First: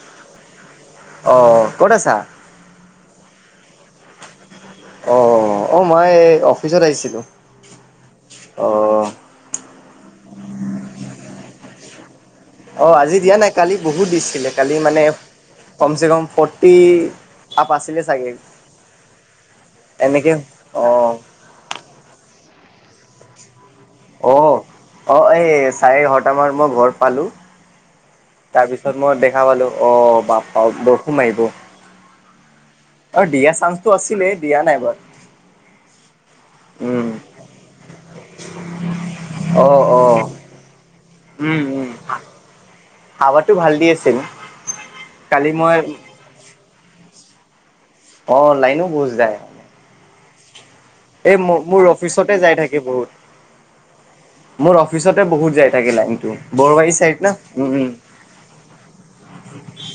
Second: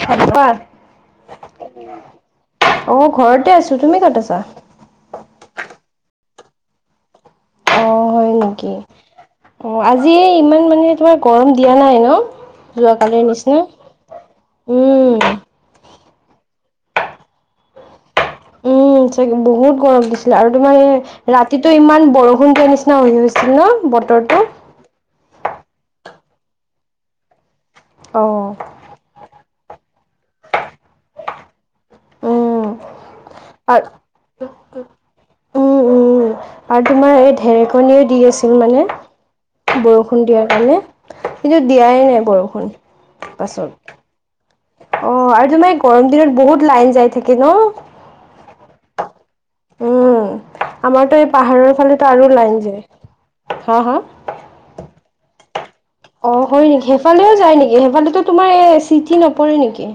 কোৱা অ', ক'ত আছা? অ ঘৰতে আছোঁ তুমি ক'ত আছা? অ অ মই অফিচত আহিছিলোঁ। অ হয় নেকি অ', অ আজি ইমান মানে তোমাৰ গৰম। দিয়া নাই ন। অ আজি যোৱাকালিৰ দিয়া নাই নিচিনা কালি বহুত দিছিলে কালি মানে উম কম চে কম ফ ফৰ্টি আপ আছিলে। চাগে উম চাগে বহুত গৰম এনেকে দিছিলে আৰু তোমাৰ অ', ৰাতিটো ইমান বৰষুণটোৰ নিচিনা হৈ গৈছিলে ন। অ বতৰটো অ এই চাৰেএঘাৰটা মান মই ঘৰ পালোঁ। অ তাৰপিছত মই দেখা পালোঁ অ বাপা বৰষুণমাৰিব। উম অ দিয়া আৰু চান্সটো আছিলে দিয়া নাই বাৰ উম উম আৰু তোমাৰ এই ঢেৰেকণি দি আছিল মানে। অ', অ', বৰষুণ দিয়াৰ কাৰণে কিন্তু দিয়াই নাই বৰষুণ। সাৱাটো পাছত ভাল দি আছিল। অ আৰু কালি তোমাৰ মই গৰম দিনত বহুত লাইন যাই থাকে ন। অ লাইনো ঘুচ যায়। উম আমাৰতো এই ম পাহাৰৰ মোৰ ফালেতো আৰু অফিচতে যাই লাইন থাকে যায়। বহুত হা হা মোৰ অফিচতে বহুত যাই থাক অ হয় নেকি সেইফালেও যায় নেকি সেইফালেতো তোমাৰ এ চিঠি নপৰে নেকি?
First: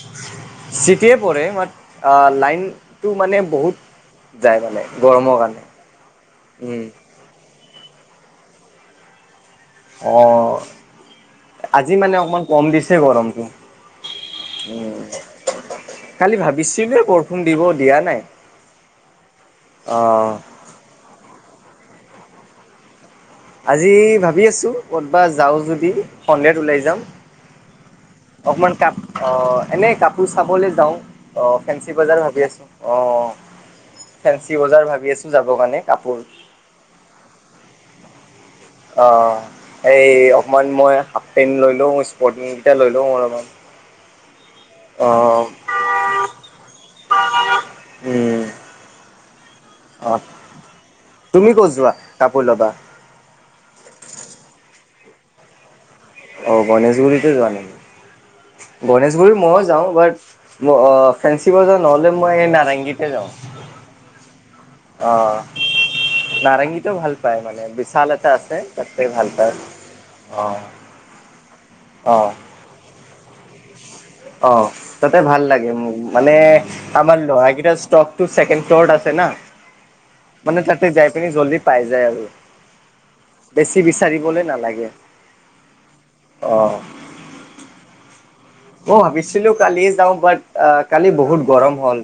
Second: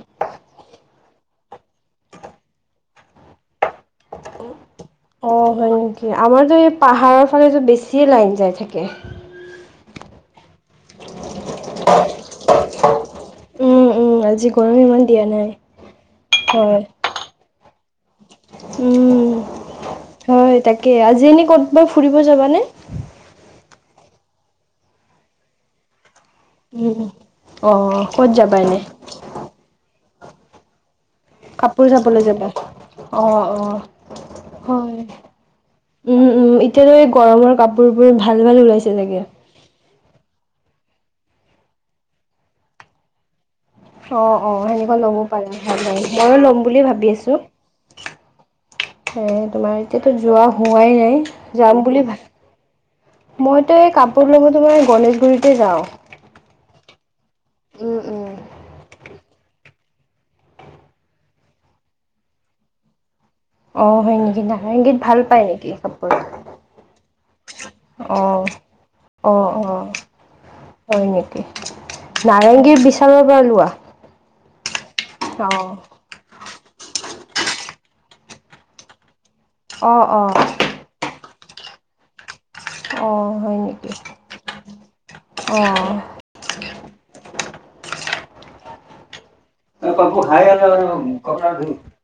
চিটিয়ে পৰে মাত অ লাইনতটো মানে বহুত যায় মানে। অ গৰমৰ কাৰণে হয় নেকি আমাৰতো এই উম। পাহাৰৰ ফালেতো বেছিয়ে লাইন যাই থাকে। অ আজি মানে অকমান কম দিছে গৰমটো। উম উম আজি গৰম ইমান দিয়া নাই। কালি হয় ভাবিছিলোঁ বৰষুণ দিব দিয়া নাই। উম অ' হয় তাকে আজি এনে ক'তবাৰ ফুৰিব যাবানে? আজি ভাবি আছোঁ কৰ'বাত যাওঁ যদি। সন্ধিয়াত ওলাই যাম উম অ ক'ত যাবা অকমান এনে কাপ অ এনে কাপ তোৰ চাবলৈ যাওঁ অ কাপোৰ ফেঞ্চি বজাৰ চাবলৈ ভাবি যাবা? আছোঁ অ। ফেঞ্চি বজাৰ হয় ভাবি আছোঁ যাব কাৰণে কাপোৰ- উম উম এতিয়াতো এই গৰমৰ কাপোৰবোৰ ভাল ভাল ওলাইছে অ চাগে। এই অকমান। মই হাফ পেণ্ট লৈ লও স্পৰ্টি কেইটা লৈ লও অলপ মান অ', অ সেনেকুৱা ল'ব পাৰে ভাল হয় ময়ো লম বুলি ভাবি আছোঁ। উম, এ তোমাৰ এতিয়াতো অ', যোৱা হোৱাই নাই তুমি ক'ত যাম যোৱা বুলি কাপোৰ ল'বা? ভাব মইতো এই কাপোৰ ল'ব তোমাৰ গণেশগুৰিতে যাওঁ। অ গণেশগুৰিতে যোৱা। উম উম। গণেশগুৰিত ময়ো যাওঁ বাট ম ফেঞ্চি বজাৰ নহ'লে মই নাৰেংগীতে যাওঁ। অ হয় নেকি? নাৰেংগীত ভাল পায় নেকি কাপোৰ? নাৰেংগীটো ভাল পায় মানে বিশাল এটা অ'। আছে তাতে ভাল অ', পায়। অ', অ', হয় নেকি অ', নাৰেংগীৰ বিশালৰ পৰা লোৱা। অ তাতে ভাল লাগে অ'। মানে আমাৰ কভাৰ কিটা ষ্টকছেকেড ফ্ল'ৰ আছে না। অ অ সেই খিনি জল্দি পাই যায় আৰু। অ', হয় বেছি নেকি বিচাৰিবলৈ নালাগে অ'। অ। মই ভাবিছিলোঁ কালিয় যাওঁ বাট আহ কালি বহুত গৰম হ'ল।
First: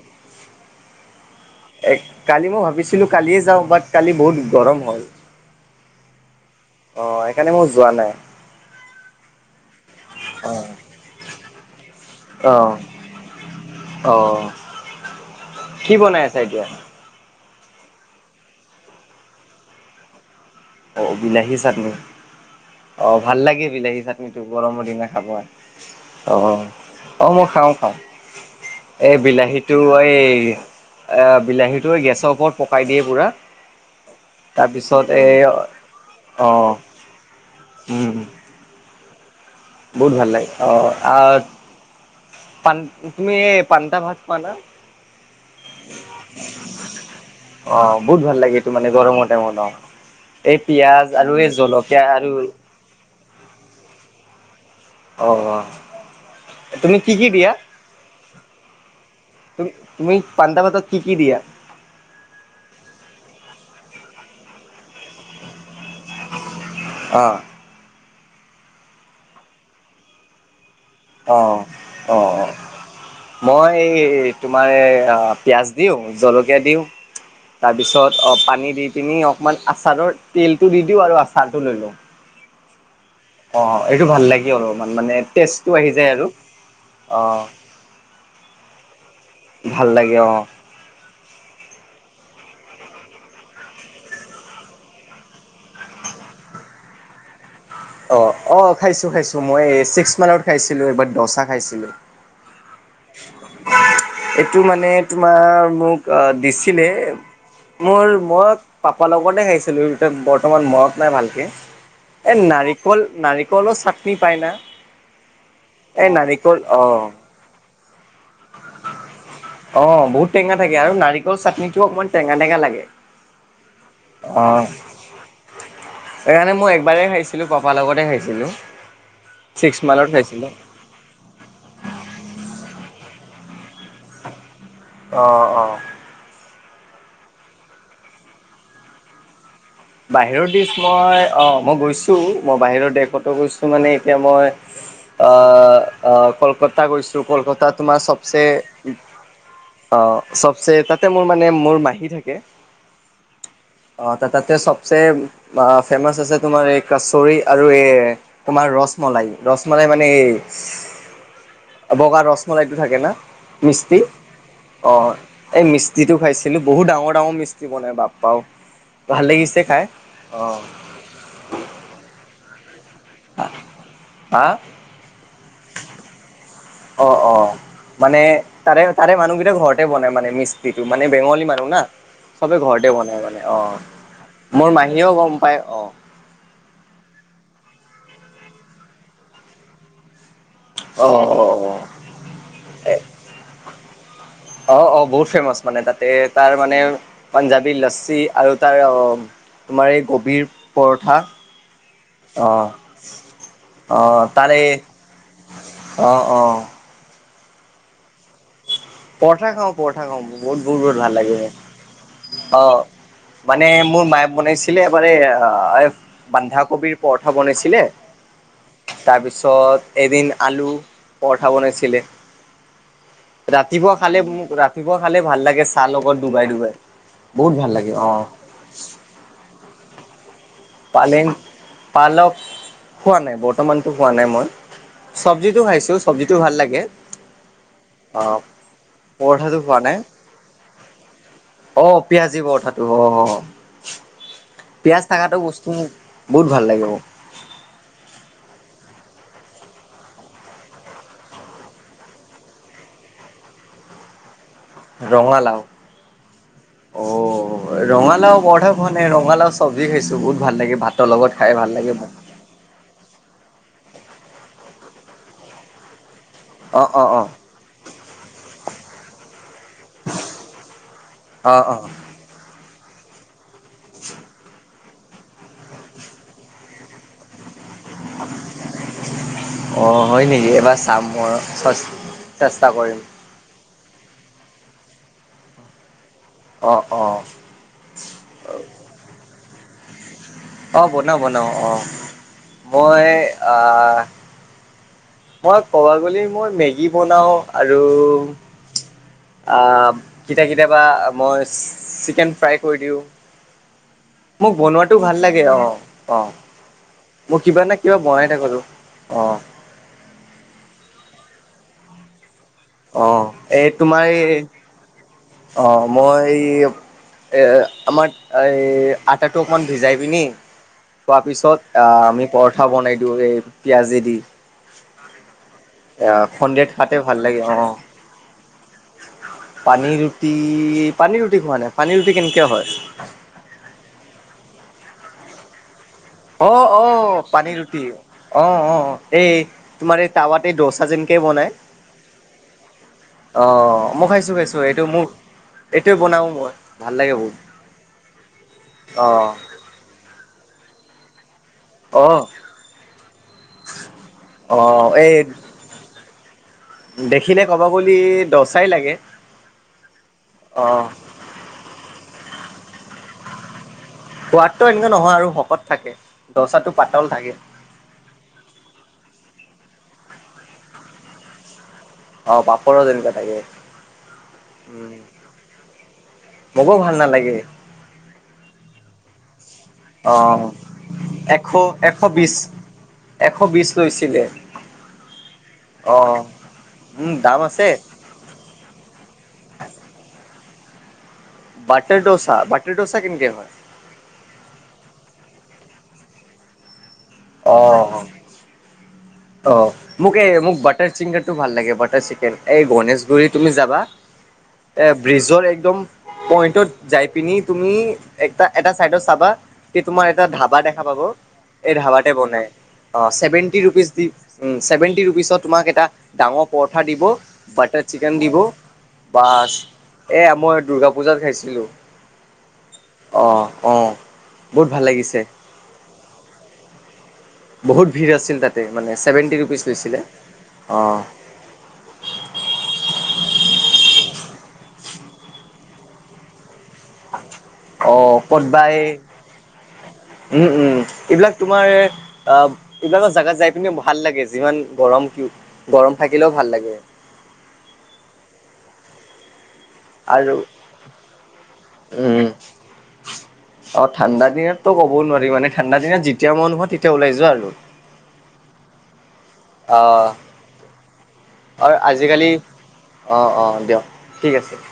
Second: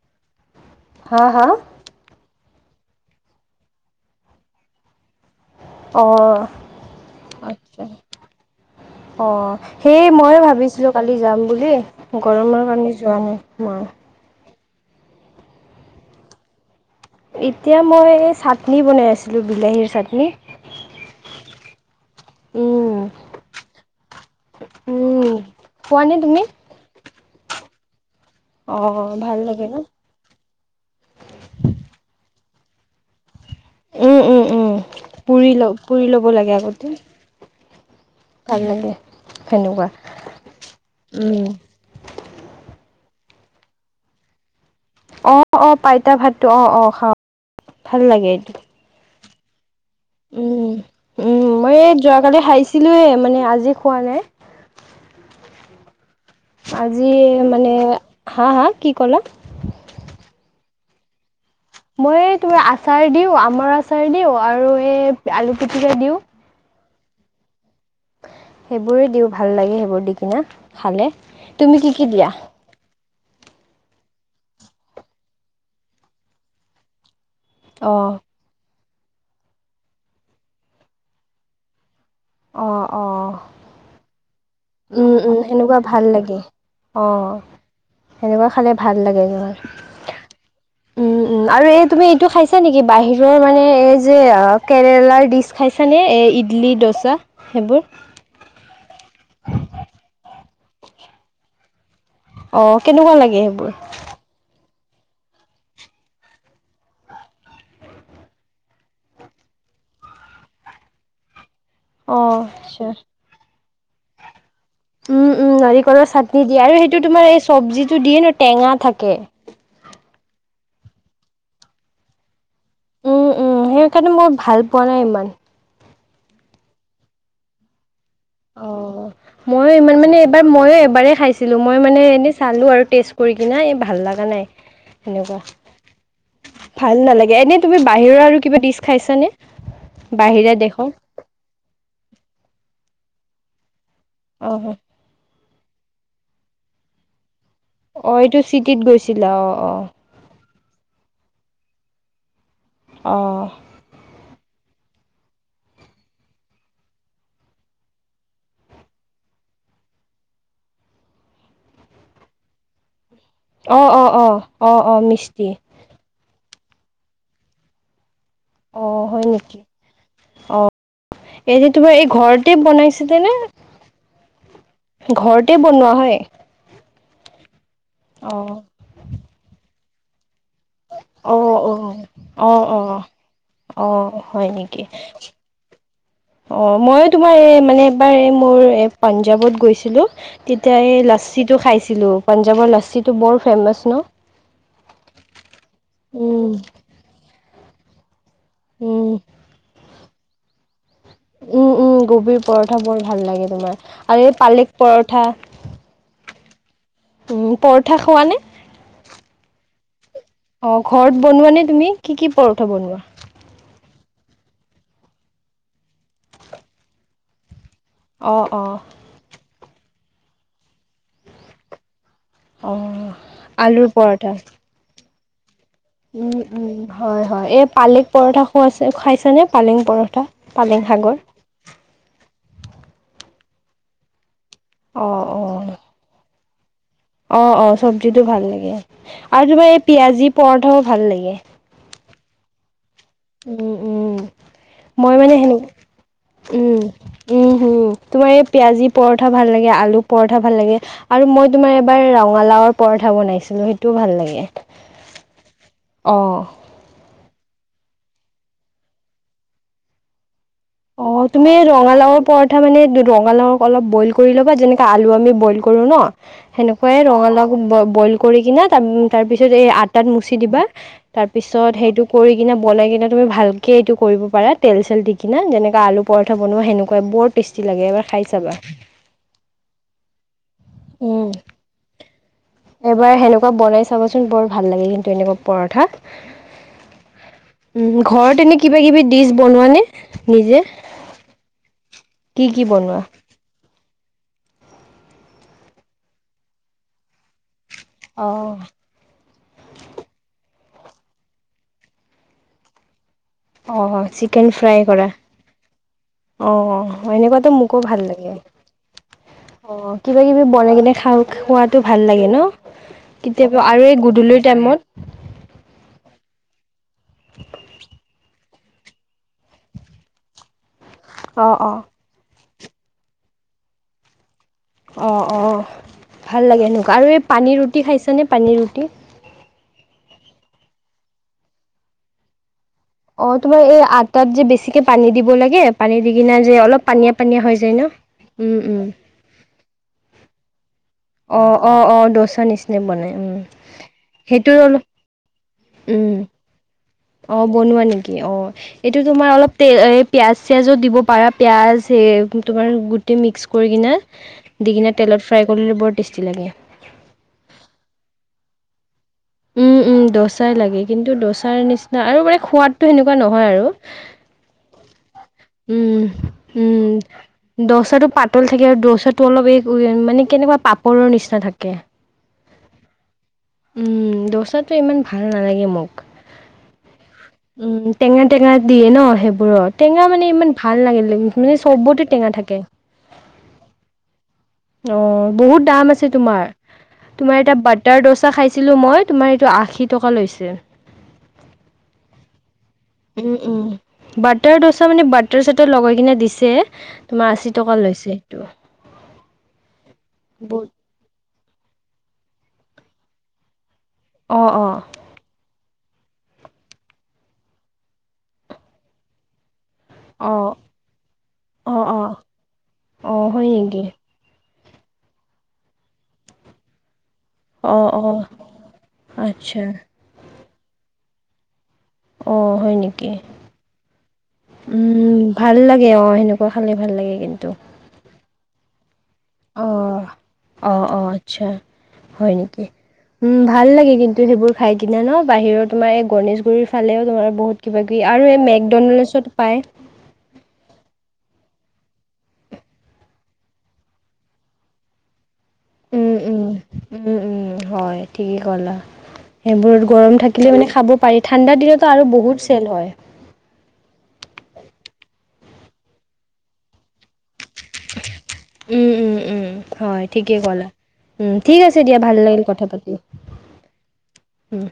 হা, হা এ কালি মই ভাবিছিলোঁ কালিয়ে যাওঁ বাট কালি বহুত গৰম হ'ল। অহ অ', সেইকাৰণে মই আছা। যোৱা নাই অ সেই ময়ে ভাবিছিলোঁ কালি যাম বুলি। অ', গৰমৰ আমি যোৱা নাই। অ', কি বনাই আছা এতিয়া? এতিয়া মই চাটনি বনাই আছিলো বিলাহীৰ চাটনি অ বিলাহী চাটনি উম, অ ভাল লাগে বিলাহী চাটনিটো গৰমৰ দিনা উম, খাব খোৱানে তুমি আহ অ মই খাওঁ খাওঁ অঁ এই ভাল লাগে ন বিলাহীটো এই এ বিলাহীটো গেছৰ ওপৰত পকাই দিয়ে পুৰা উম, উম, উম, তাৰপিছত পুৰি ল এ পুৰি লব লাগে আগতে উম, ভাল লাগে। সেনেকুৱা বহুত ভাল লাগে অ আ পান তুমি পান্তা ভাত খোৱা ন অ অ পাইতা ভাতটো অ অ খাওঁ ভাল লাগে এইটো। ন ন এই উম, পিয়াজ আৰু উম, এই মই জলকীয়া আৰু যোৱাকালি খাইছিলোঁৱেই মানে আজি খোৱা নাই অ তুমি আজি কি কি দিয়া? মানে। হা হা কি কলা? তুমি তুমি পানতা ভাতত কি কি দিয়া। মই তুমি আচাৰ দিওঁ আমৰ আচাৰ দিওঁ আৰু এই আলু পিটিকা দিওঁ। অহ সেইবোৰে দিওঁ ভাল লাগে সেইবোৰ দি কিনা খালে অ তুমি কি কি অ। দিয়া। অ মই এই তোমাৰ পিয়াঁজ দিওঁ জলকীয়া দিওঁ। তাৰ পিছত অ পানী দি পিনি অকমান আচাৰৰ তেলটো দি দিও আৰু আচাৰটো লৈ লও অ এইটো ভাল লাগে। অলপমান উম মানে উম টেষ্টটো সেনেকুৱা আহি ভাল যায় আৰু। লাগে অ সেনেকুৱা খালে ভাল লাগে ভাল লাগে অ উ আৰু এই তুমি এইটো খাইছা নেকি বাহিৰৰ মানে এই যে কেৰেলাৰ ডিচ খাইছানে এই ইডলি দচা সেইবোৰ অ অ খাইছো খাইছো মই চিক্স মানত খাইছিলো এবাৰ দচা খাইছিলো অ কেনেকুৱা লাগে সেইবোৰ এইটো মানে তোমাৰ মোক দিছিলে মোৰ মই পাপা লগতে খাইছিলো বৰ্তমান মনত নাই ভালকে অ' এ আচ্ছা নাৰিকল নাৰিকলো চাটনি পায় না উম উম এই নাৰিকলৰ চাটনি নাৰিকল দিয়ে আৰু সেইটো অ'। তোমাৰ এই চবজিত দিয়ে ন টেঙা থাকে অ', বহুত টেঙা থাকে আৰু নাৰিকল চাটনিটোও অকমান টেঙা টেঙা লাগে উম উম সেইকাৰণে মই অ', ভাল পোৱা নাই ইমান সেইকাৰণে মই একবাৰেই খাইছিলো পাপা লগতে খাইছিলো অ ময়ো ছিক্স ইমান মানত মানে এইবাৰ খাইছিলো। ময়ো এবাৰ খাইছিলো মই মানে এনেই চালো আৰু তেজ কৰি কিনে এই ভাল লগা নাই সেনেকুৱা অহ অহ ভাল নালাগে এনে তুমি বাহিৰৰ আৰু কিবা ডিচ খাইছানে বাহিৰৰ বাহিৰা দেশ দেশৰ মই অ মই গৈছো মই বাহিৰৰ দেশতো গৈছো মানে এতিয়া মই অ', অ অ কলকাতা গৈছো কলকাতা তোমাৰ অ', এইটো চবচে চিটিত গৈছিলা অ', অ'। অ তাতে মোৰ মানে মোৰ মাহী থাকে অহ অ' তাতে চবচে ফেমাচ আছে তোমাৰ এই কচৰি আৰু এ তোমাৰ ৰচমলাই ৰচমলাই মানে ইচ বগা ৰচমলাইটো থাকে না অ', মিস্তি অ', অ', অ মিষ্টি এই মিস্তিটো খাইছে কিন্তু বহুত ডাঙৰ ডাঙৰ মিস্ত্ৰী বনাই বাপ্পাও অ ভাল হয় নেকি লাগিছে খাই অ এই যে তোমাৰ এই ঘৰ বনাইছিলে নে হা ঘৰতে বনোৱা হয় অ, অ মানে অ', তাৰে তাৰে মানুহ কেইটা ঘৰতে বনাই মানে। মিচ টো মানে বেঙলী অ', মানুহ অ', না চবে অ', ঘৰতে অ', বনাই মানে। অ, মোৰ মাহীয়েও গম পায় অ। অ, মইও তোমাৰ এই মানে এবাৰ এই মোৰ এই পাঞ্জাৱত গৈছিলো। তেতিয়া এই অ', অ', লচ্ছিটো অ'। খাইছিলোঁ। পাঞ্জাৱৰ এ লচ্ছিটো বৰ ফেমাচ ন? অ, অ বহুত ফেমাচ মানে তাতে উম তাৰ মানে পাঞ্জাবী লচ্ছি আৰু তাৰ উম তোমাৰ এই গভীৰ উম, উম গভীৰ পৰঠা বৰ ভাল লাগে তোমাৰ অ', আৰু এই তাৰে পালেক পৰঠা। অ, অ। উম, পৰঠা খোৱা নে? পৰাঠা খাওঁ পৰাঠা। বহুত অঁ বহুত বহুত ঘৰত ভাল লাগে। বনোৱা নে তুমি কি কি অ, পৰঠা বনোৱা মানে মোৰ মায়ে বনাইছিলে এবাৰাৰে এ বন্ধাকবিৰ পৰঠা বনাইছিলে। অঁ অঁ তাৰপিছত এদিন আলু পৰঠা বনাইছিলে। অ, ৰাতিপুৱা আলুৰ। খালে পৰঠা মোক ৰাতিপুৱা খালে ভাল লাগে। চাহ লগত উম, ডুবাই উম, ডুবাই। হয়, হয় বহুত এই ভাল লাগে পালেং অ পৰঠা খুৱাইছে খাইছে নে পালেং পৰঠা? পালেং শাকৰ পালে পালক হোৱা নাই বৰ্তমানতো খোৱা নাই মই। অঁ চব্জিতটো অঁ খাইছো চব্জিতটো ভাল লাগে। অ, অ অ চব্জিটো ভাল লাগে। আৰু পৰঠাটো তোমাৰ খোৱা এই নাই পিয়াজি পৰঠাও ভাল লাগে। পিয়াজী পৰাঠা তো অ। উম, উম, পিয়াজ মই মানে থকাটো সেনে বস্তু মোক বহুত ভাল উম, লাগে মোক উম হম তোমাৰ এই পিয়াজি পৰঠা ভাল লাগে। আলু পৰঠা ভাল লাগে। আৰু মই তোমাৰ এবাৰ ৰঙালাওৰ পৰঠা বনাইছিলো সেইটো ভাল লাগে। ৰঙালাও অ'। অ। ৰঙালাও পৰাঠা খোৱা নাই ৰঙালাও চবজি খাইছো। বহুত, ভাল লাগে ভাতৰ অ, লগত তুমি খাই ভাল লাগে মোক ৰঙালাওৰ পৰঠা মানে ৰঙালাওক অলপ বইল কৰি ল'বা যেনেকৈ আলু আমি বইল কৰোঁ ন। অ সেনেকুৱাই অ অ ৰঙালাও বইল কৰি কিনা ত তাৰ পিছত এই আটাত মুচি দিবা। অ অ তাৰপিছত সেইটো কৰি কিনে বনাই কিনে তুমি ভালকে এইটো কৰিব পাৰা তেল চেল দি কিনে যেনেকুৱৈ আলু পৰঠা বনোৱা, সেনেকুৱাই বৰত টেষ্টি লাগে এবাৰ খাই চাবা। অ, হয় নেকি? এইবাৰ চাম মই উম [unintelligible] কৰিম এবাৰ সেনেকুৱা বনাই চাবচোন বৰ ভাল লাগে কিন্তু। সেনেক পৰঠা অ', অ', উম, ঘৰত এনে কিবা কিবি ডিচ বনোৱা নে? নিজে অঁ, বনাওঁ বনাওঁ, অঁ, কি কি বনোৱা মই আ মই ক'ব গ'লি মই মেগী বনাও। আৰু অ অ কিতাকিটা কেতিয়াবা মই চিকেন ফ্ৰাই কৰি দিওঁ। চিকেন মোক ফ্ৰাই বনোৱাটো কৰা ভাল লাগে। অ, অ মোক এনেকুৱাতো কিবা না মোকো কিবা ভাল বনাই বনাই লাগে থাকো তো। অ, কিবা কিবি বনাই কিনে খাওঁ খোৱাতো ভাল লাগে ন? কেতিয়াবা আৰু এই গধূলিৰ টাইমত অ, মই এ আমাৰ এই আটাটো অকণমান ভিজাই পিনি থোৱাৰ অ অ পিছত আমি পৰ ঠ বনাই দিওঁ এই পিয়াজেদি। অ, অ এ ভাল লাগে সন্ধিয়া সেনেকুৱা খাতে আৰু ভাল এই লাগে পানী অ'। ৰুটি খাইছনে পানীৰ ৰুটি। পানী ৰুটি, পানী ৰুটি খোৱা নাই। পানী ৰুটি কেনেকে হয়? অ, তোমাৰ এই আটাত যে বেছিকে পানী দিব লাগে। পানী দি কিনা অ যে অ অলপ পানীয়া পানীয়া পানী হৈ যায় ৰুটি ন, অ উম, অ উম। এই তোমাৰ এই, [unintelligible] যেনকে অ বনাই অ অ দচা নিচিনা বনাই উম অ মই খাইছোঁ সেইটো খাইছোঁ অলপ এইটো মোক এইটোৱে বনাও মই। ভাল লাগে বহুত অ'! বনোৱা নেকি অ'! এইটো অ তোমাৰ অলপতে এই পিয়াঁজ চিয়াজো দিব পাৰা। পিঁয়াজ অ সেই, তোমাৰ গোটেই মিক্স কৰি কিনে অ দি কিনে এই তেলত ফ্ৰাই কৰি বৰ টেষ্টি লাগে। দেখিলে ক'ব বুলি দচাই লাগে উম, উম, দচাই অ লাগে। কিন্তু, দচাৰ নিচিনা আৰু মানে, সোৱাদটো সেনেকুৱা নহয় আৰু। সোৱাদটো এনেকুৱা নহয় আৰু শকত থাকে। দচাটো পাতল থাকে। দচাটো পাতল থাকে আৰু দচাটো অলপ এই মানে, কেনেকুৱা পাপৰৰ নিচিনা থাকে। অ'! পাপৰো যেনেকুৱা থাকে। দ'চাটো উম ইমান ভাল নালাগে মোক। [unintelligible] নালাগে উম, টেঙা, টেঙা, দিয়ে ন'। সেইবোৰৰ টেঙা অ মানে, ইমান ভাল এশ [unintelligible] এশ চবতে বিশ টেঙা থাকে। এশ বিশ লৈছিলে। অ'! বহুত দাম অ আছে তোমাৰ। উম তোমাৰ দাম এটা আছে বাটাৰ দোচা খাইছিলোঁ মই। তোমাৰ এইটো আশী টকা লৈছে। বাটাৰ দোচা বা উম, উম, বাটাৰ দোচা মানে, বাটাৰ চাটৰ লগাই কিনে দিছে। তোমাৰ আশী অ টকা লৈছে সেইটো। অ'! মোক এই মোক বহুত বাটাৰ চিকেনটো ভাল লাগে। এই গণেশগুৰি তুমি যাবা। অঁ অঁ এ ব্ৰিজৰ একদম পইণ্টত যাই পিনি তুমি, এটা এটা চাইডত চাবা। তোমাৰ এটা অঁ ধাবা দেখা পাব। এই অঁ অঁ ধাবাতে বনাই অ'! অঁ হয় ছেভেন্টি নেকি ৰোপিচ। উম, চেভেন্টি ৰোপিচত তোমাক এটা, ডাঙৰ পৰঠা দিব। বাটাৰ অঁ অঁ চিকেন দিব, বাছ আচ্ছা এয়া, মই দূৰ্গা পূজাত খাইছিলোঁ। অ'! হয় নেকি? অ অ বহুত ভাল উম, লাগিছে ভাল লাগে অ'! সেনেকুৱা খালে ভাল লাগে। কিন্তু, বহুত ভিৰ আছিল তাতে। মানে, ছেভেণ্টি ৰোপিচ অঁ লৈছিলে। অঁ অঁ আচ্ছা অ'! হয় নেকি? উম, ভাল লাগে কিন্তু, সেইবোৰ খায় কিনে ন'। বাহিৰৰ তোমাৰ এই, গণেশগুৰিৰ ফালেও ধৰা বহুত কিবা কিবি অ', আৰু এই কতবাই মেকডনাল্ডছত পায়। উম, উম, এইবিলাক তোমাৰ, অ'! এইবিলাকৰ জাগাত যাই পিনে ভাল লাগে। যিমান গৰম কি গৰম উম, থাকিলেও উম, ভাল লাগে। উম, উম, হয় ঠিকেই ক'লা। সেইবোৰত গৰম আৰু থাকিলে মানে, খাব পাৰি। ঠাণ্ডাৰ দিনতটো আৰু উম, বহুত চেল হয়। অ'! ঠাণ্ডা দিনতো ক'ব নোৱাৰি। মানে, ঠাণ্ডা দিনত যেতিয়া মন তেতিয়া ওলাই যোৱা আৰু। উম, উম, উম, হয় অ' ঠিকেই ক'লা। উম, ঠিক আৰু আছে দিয়া, ভাল আজিকালি লাগিল কথা পাতি। অ', অ' দিয়ক ঠিক আছে। উম!